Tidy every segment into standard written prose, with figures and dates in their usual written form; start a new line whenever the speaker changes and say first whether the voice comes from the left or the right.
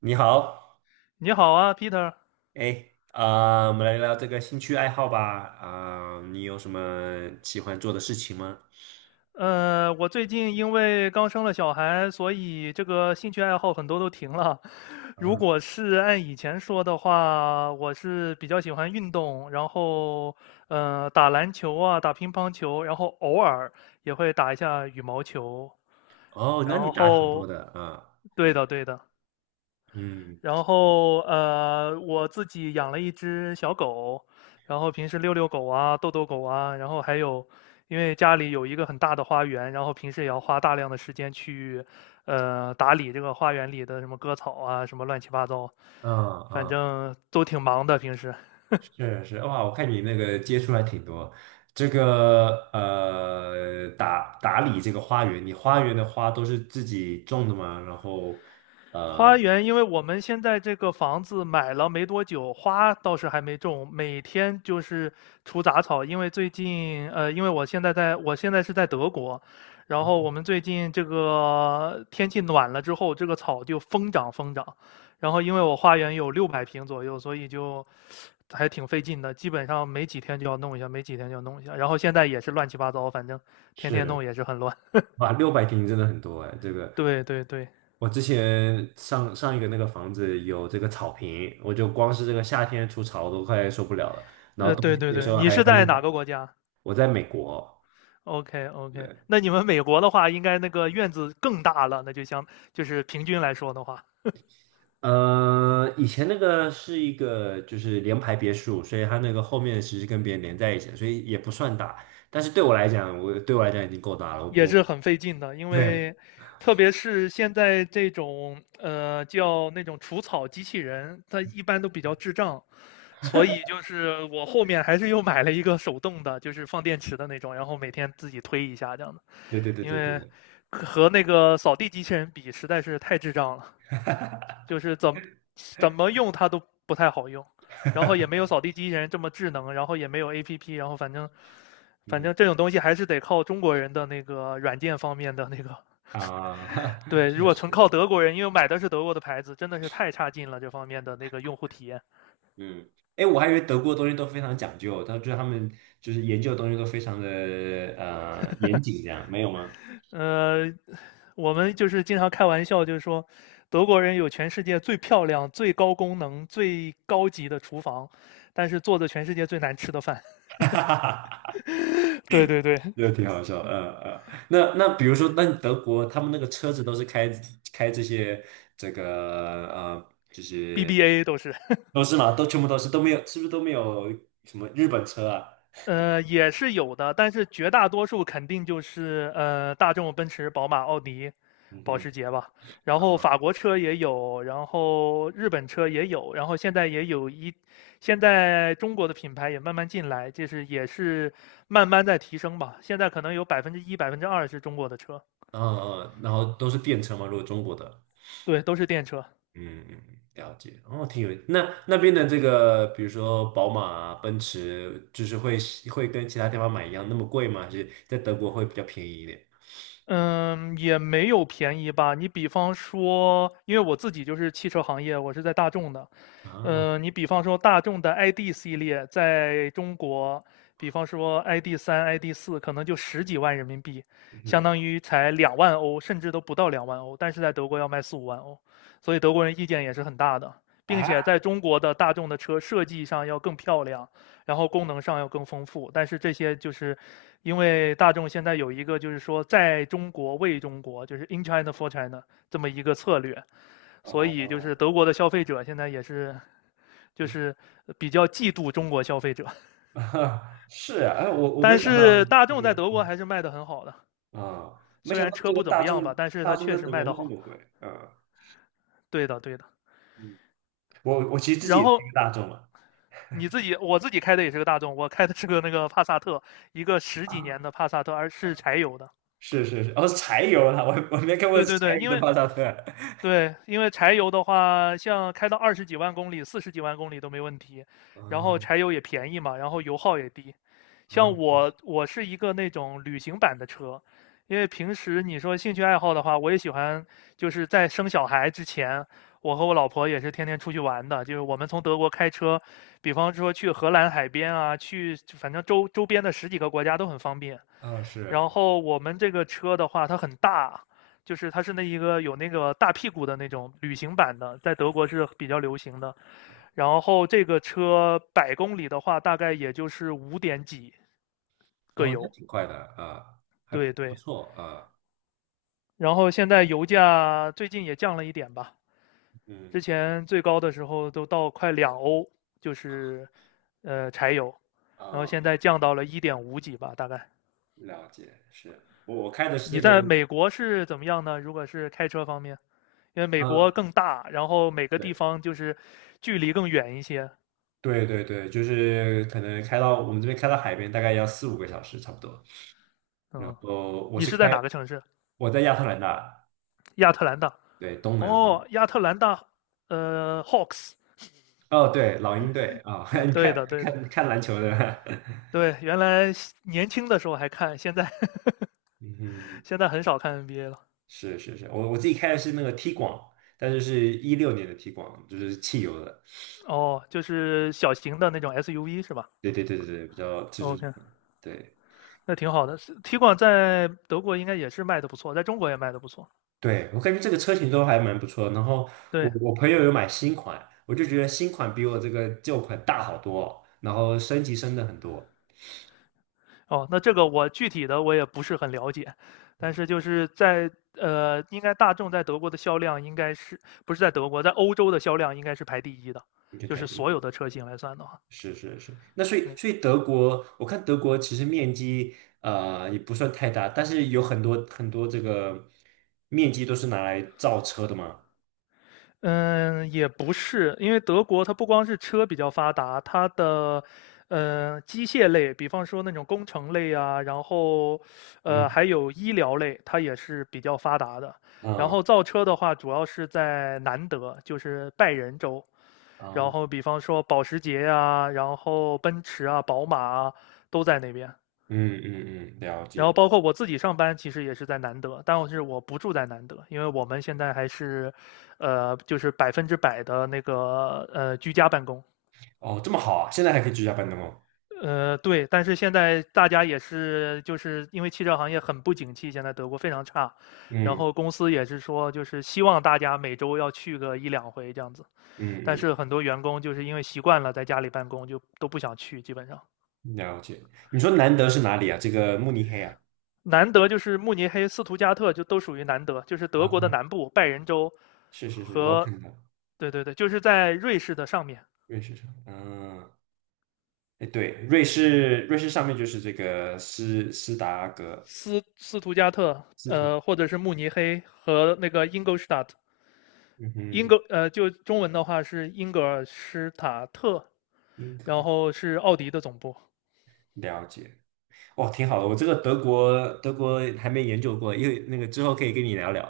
right: 你好，
left: 你好啊，Peter。
right: 哎，啊、我们来聊聊这个兴趣爱好吧。啊、你有什么喜欢做的事情吗？
left: 我最近因为刚生了小孩，所以这个兴趣爱好很多都停了。如
right: 嗯，
left: 果是按以前说的话，我是比较喜欢运动，然后打篮球啊，打乒乓球，然后偶尔也会打一下羽毛球。
right: 哦，那你
left: 然
right: 打挺多
left: 后，
right: 的啊，
left: 对的对的，
right: 嗯，
left: 然后我自己养了一只小狗，然后平时遛遛狗啊，逗逗狗啊，然后还有，因为家里有一个很大的花园，然后平时也要花大量的时间去打理这个花园里的什么割草啊，什么乱七八糟，
right: 啊
left: 反
right: 啊，
left: 正都挺忙的平时。
right: 是是，哇，我看你那个接触还挺多。这个打理这个花园，你花园的花都是自己种的吗？然后
left: 花
right: 呃，
left: 园，因为我们现在这个房子买了没多久，花倒是还没种，每天就是除杂草。因为最近，因为我现在是在德国，然后我们最近这个天气暖了之后，这个草就疯长疯长。然后因为我花园有600平左右，所以就还挺费劲的，基本上没几天就要弄一下，没几天就要弄一下。然后现在也是乱七八糟，反正天天
right: 是。
left: 弄也是很乱。
right: 哇，600平真的很多哎，这个
left: 对对对，
right: 我之前上上一个那个房子有这个草坪，我就光是这个夏天除草我都快受不了了，然后冬
left: 对
right: 天
left: 对
right: 的时
left: 对，
right: 候
left: 你
right: 还
left: 是
right: 很
left: 在
right: 冷。
left: 哪个国家？
right: 我在美国，
left: OK OK,
right: 对，
left: 那你们美国的话，应该那个院子更大了，那就相就是平均来说的话，
right: 呃，以前那个是一个就是联排别墅，所以它那个后面其实跟别人连在一起的所以也不算大。但是对我来讲，我对我来讲已经够大了。
left: 也
right: 我
left: 是很费劲的，因 为特别是现在这种叫那种除草机器人，它一般都比较智障，所以就是我后面还是又买了一个手动的，就是放电池的那种，然后每天自己推一下这样的，
right: 对对对
left: 因
right: 对对
left: 为
right: 对，
left: 和那个扫地机器人比，实在是太智障了。就是怎么用它都不太好用，然后也没有扫地机器人这么智能，然后也没有 A P P，然后反正
right: 嗯
left: 这种东西还是得靠中国人的那个软件方面的那个。
right: 啊，
left: 对，如
right: 确
left: 果纯
right: 实。
left: 靠德国人，因为买的是德国的牌子，真的是太差劲了这方面的那个用户体验。
right: 嗯，哎，我还以为德国的东西都非常讲究，他就是他们就是研究的东西都非常的严谨，这样没有吗？
left: 呃，我们就是经常开玩笑，就是说德国人有全世界最漂亮、最高功能、最高级的厨房，但是做的全世界最难吃的饭。
right: 哈哈，
left: 对对对
right: 个挺好笑。嗯嗯。那比如说，那德国他们那个车子都是开这些这个
left: ，BBA 都是。
right: 都是吗？都全部都是都没有，是不是都没有什么日本车啊？
left: 也是有的，但是绝大多数肯定就是大众、奔驰、宝马、奥迪、
right: 嗯
left: 保
right: 哼，
left: 时捷吧。然后法国车也有，然后日本车也有，然后现在也有一，现在中国的品牌也慢慢进来，就是也是慢慢在提升吧。现在可能有1%、2%是中国的车，
right: 嗯嗯，然后都是电车吗？如果中国的？
left: 对，都是电车。
right: 嗯嗯，了解。哦，挺有。那那边的这个，比如说宝马啊、奔驰，就是会跟其他地方买一样那么贵吗？还是在德国会比较便宜一点？
left: 嗯，也没有便宜吧。你比方说，因为我自己就是汽车行业，我是在大众的，
right: 啊，
left: 你比方说大众的 ID 系列，在中国，比方说 ID 三、ID 四，可能就十几万人民币，相
right: 嗯
left: 当于才两万欧，甚至都不到两万欧，但是在德国要卖4、5万欧，所以德国人意见也是很大的，并且
right: 啊，
left: 在中国的大众的车设计上要更漂亮，然后功能上要更丰富，但是这些就是因为大众现在有一个就是说在中国为中国，就是 in China for China 这么一个策略，所以就
right: 哦，
left: 是德国的消费者现在也是。就是比较嫉妒中国消费者。
right: 是啊，哎，我没
left: 但
right: 想到
left: 是大
right: 这
left: 众在
right: 个，
left: 德国
right: 嗯
left: 还是卖的很好的，
right: 啊，没
left: 虽
right: 想
left: 然
right: 到
left: 车
right: 这个
left: 不怎
right: 大
left: 么样吧，
right: 众
left: 但是
right: 大
left: 它
right: 众
left: 确
right: 在
left: 实
right: 德国
left: 卖的
right: 卖那
left: 好。
right: 么贵，嗯
left: 对的，对的。
right: 嗯，我其实自己
left: 然
right: 也是
left: 后
right: 一个大众嘛，
left: 你自己，我自己开的也是个大众，我开的是个那个帕萨特，一个十几年
right: 啊，
left: 的帕萨特，而是柴油的。
right: 是是是，哦，柴油啊，我没看过
left: 对
right: 柴
left: 对对，
right: 油的帕萨特，
left: 对，因为柴油的话，像开到二十几万公里、四十几万公里都没问题，然后
right: 嗯
left: 柴油也便宜嘛，然后油耗也低。像
right: 啊，不
left: 我，
right: 是
left: 我是一个那种旅行版的车，因为平时你说兴趣爱好的话，我也喜欢，就是在生小孩之前，我和我老婆也是天天出去玩的，就是我们从德国开车，比方说去荷兰海边啊，去反正周周边的十几个国家都很方便。
right: 啊，
left: 然
right: 是。
left: 后我们这个车的话，它很大，就是它是那一个有那个大屁股的那种旅行版的，在德国是比较流行的。然后这个车百公里的话，大概也就是五点几。各
right: 哦，那
left: 油，
right: 挺快的啊，还
left: 对
right: 不
left: 对。
right: 错啊，
left: 然后现在油价最近也降了一点吧，
right: 嗯
left: 之前最高的时候都到快2欧，就是柴油，然后现
right: 啊，
left: 在降到了一点五几吧，大概。
right: 了解，是我开的是
left: 你
right: 这个，
left: 在美国是怎么样呢？如果是开车方面，因为美国
right: 嗯，
left: 更大，然后每个地
right: 对
left: 方就是距离更远一些。
right: 对对对，就是可能开到我们这边开到海边大概要四五个小时差不多，然
left: 嗯，
right: 后我
left: 你
right: 是
left: 是在
right: 开
left: 哪个城市？
right: 我在亚特兰大，
left: 亚特兰大。
right: 对东南方，
left: 哦，亚特兰大，Hawks。
right: 哦对老鹰队啊，你
left: 对
right: 看
left: 的，对的，
right: 看看篮球的，
left: 对。原来年轻的时候还看，
right: 嗯哼，
left: 现在很少看 NBA 了。
right: 是是是，我自己开的是那个 T 广，但是是16年的 T 广，就是汽油的，
left: 哦，就是小型的那种 SUV 是吧
right: 对对对对对，比较就是
left: ？OK，
right: 对。
left: 那挺好的。是 t i 在德国应该也是卖的不错，在中国也卖的不错。
right: 对，我感觉这个车型都还蛮不错的然后我
left: 对，
right: 我朋友有买新款，我就觉得新款比我这个旧款大好多，然后升级升的很多，
left: 哦，那这个我具体的我也不是很了解，但是就是在应该大众在德国的销量应该是不是在德国，在欧洲的销量应该是排第一的，
right: 你就
left: 就
right: 看
left: 是
right: 一
left: 所
right: 点。
left: 有的车型来算的话，
right: 是是是，那所以
left: 对。
right: 所以德国，我看德国其实面积也不算太大，但是有很多很多这个面积都是拿来造车的嘛。
left: 嗯，也不是，因为德国它不光是车比较发达，它的机械类，比方说那种工程类啊，然后
right: 嗯
left: 还有医疗类，它也是比较发达的。然
right: 嗯
left: 后造车的话，主要是在南德，就是拜仁州。然
right: 嗯
left: 后比方说保时捷呀，然后奔驰啊、宝马啊，都在那边。
right: 嗯嗯嗯，了
left: 然后
right: 解。
left: 包括我自己上班，其实也是在南德，但是我不住在南德，因为我们现在还是，就是100%的那个居家办公。
right: 哦，这么好啊，现在还可以居家办公哦。
left: 对，但是现在大家也是，就是因为汽车行业很不景气，现在德国非常差，然
right: 嗯
left: 后公司也是说，就是希望大家每周要去个一两回这样子，但
right: 嗯
left: 是
right: 嗯。
left: 很多员工就是因为习惯了在家里办公，就都不想去，基本上。
right: 了解。你说南德是哪里啊？这个慕尼黑啊？
left: 南德就是慕尼黑、斯图加特，就都属于南德，就是德国的
right: 啊，
left: 南部，拜仁州
right: 是是是，我有
left: 和，
right: 看到
left: 对对对，就是在瑞士的上面，
right: 瑞士上，嗯，哎，对，瑞士上面就是这个斯斯达格
left: 斯图加特，
right: 斯图，
left: 或者是慕尼黑和那个英格施塔特，
right: 嗯哼，
left: 就中文的话是英格尔施塔特，
right: 英格
left: 然
right: 尔
left: 后是奥迪的总部。
right: 了解。哦，挺好的，我这个德国还没研究过，因为那个之后可以跟你聊聊，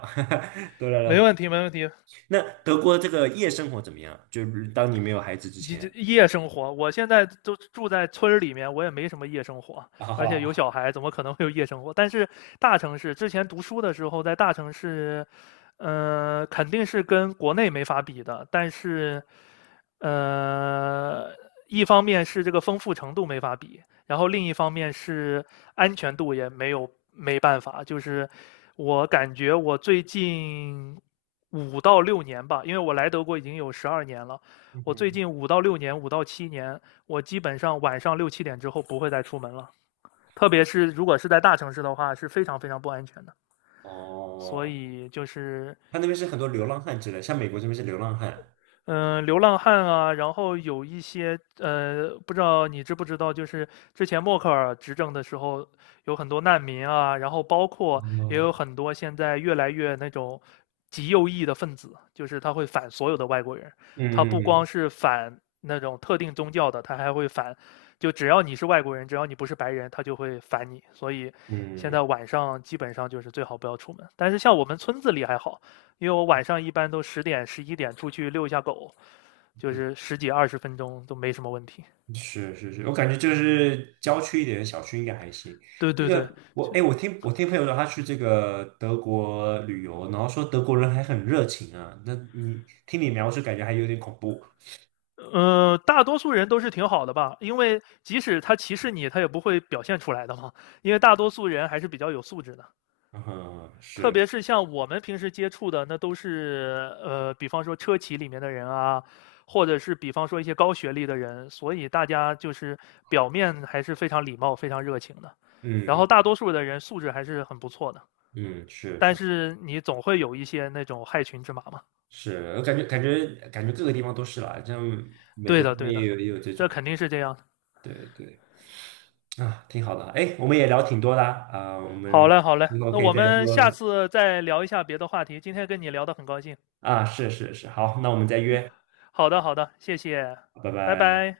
right: 多聊
left: 没
right: 聊。
left: 问题，没问题，
right: 那德国这个夜生活怎么样？就是当你没有孩子之
left: 这
right: 前
left: 夜生活，我现在都住在村儿里面，我也没什么夜生活，而且有
right: 啊，
left: 小孩，怎么可能会有夜生活？但是大城市，之前读书的时候在大城市，肯定是跟国内没法比的。但是，呃，一方面是这个丰富程度没法比，然后另一方面是安全度也没办法。就是我感觉我最近五到六年吧，因为我来德国已经有12年了。
right: 嗯
left: 我最
right: 哼，
left: 近五到六年，5到7年，我基本上晚上6、7点之后不会再出门了。特别是如果是在大城市的话，是非常非常不安全的。所
right: 哦，
left: 以就是
right: 他那边是很多流浪汉之类，像美国这边是流浪汉。
left: 嗯，流浪汉啊，然后有一些不知道你知不知道，就是之前默克尔执政的时候，有很多难民啊，然后包括也有
right: 哦，
left: 很多现在越来越那种极右翼的分子，就是他会反所有的外国人，他不光
right: 嗯
left: 是反那种特定宗教的，他还会反，就只要你是外国人，只要你不是白人，他就会反你。所以现
right: 嗯
left: 在晚上基本上就是最好不要出门。但是像我们村子里还好，因为我晚上一般都10点、11点出去遛一下狗，就
right: 嗯，
left: 是十几二十分钟都没什么问题。
right: 是是是，我感觉就是郊区一点的小区应该还行。
left: 对
right: 这
left: 对对，
right: 个我
left: 就
right: 哎，我听朋友说他去这个德国旅游，然后说德国人还很热情啊。那你听你描述，感觉还有点恐怖。
left: 大多数人都是挺好的吧，因为即使他歧视你，他也不会表现出来的嘛。因为大多数人还是比较有素质的，
right: 嗯，
left: 特
right: 是，
left: 别是像我们平时接触的，那都是比方说车企里面的人啊，或者是比方说一些高学历的人，所以大家就是表面还是非常礼貌、非常热情的，然后
right: 嗯
left: 大多数的人素质还是很不错的。
right: 嗯嗯，是
left: 但
right: 是
left: 是你总会有一些那种害群之马嘛。
right: 是，我感觉各个地方都是啦，像美
left: 对
right: 国那
left: 的，
right: 边
left: 对的，
right: 也有这
left: 这
right: 种，
left: 肯定是这样的。
right: 对对啊，挺好的。哎，我们也聊挺多的啊，啊我
left: 好
right: 们
left: 嘞，好嘞，
right: 之后
left: 那
right: 可以
left: 我
right: 再
left: 们下
right: 多。
left: 次再聊一下别的话题。今天跟你聊得很高兴。
right: 啊，是是是，好，那我们再约，
left: 好的，好的，谢谢，
right: 拜
left: 拜
right: 拜。
left: 拜。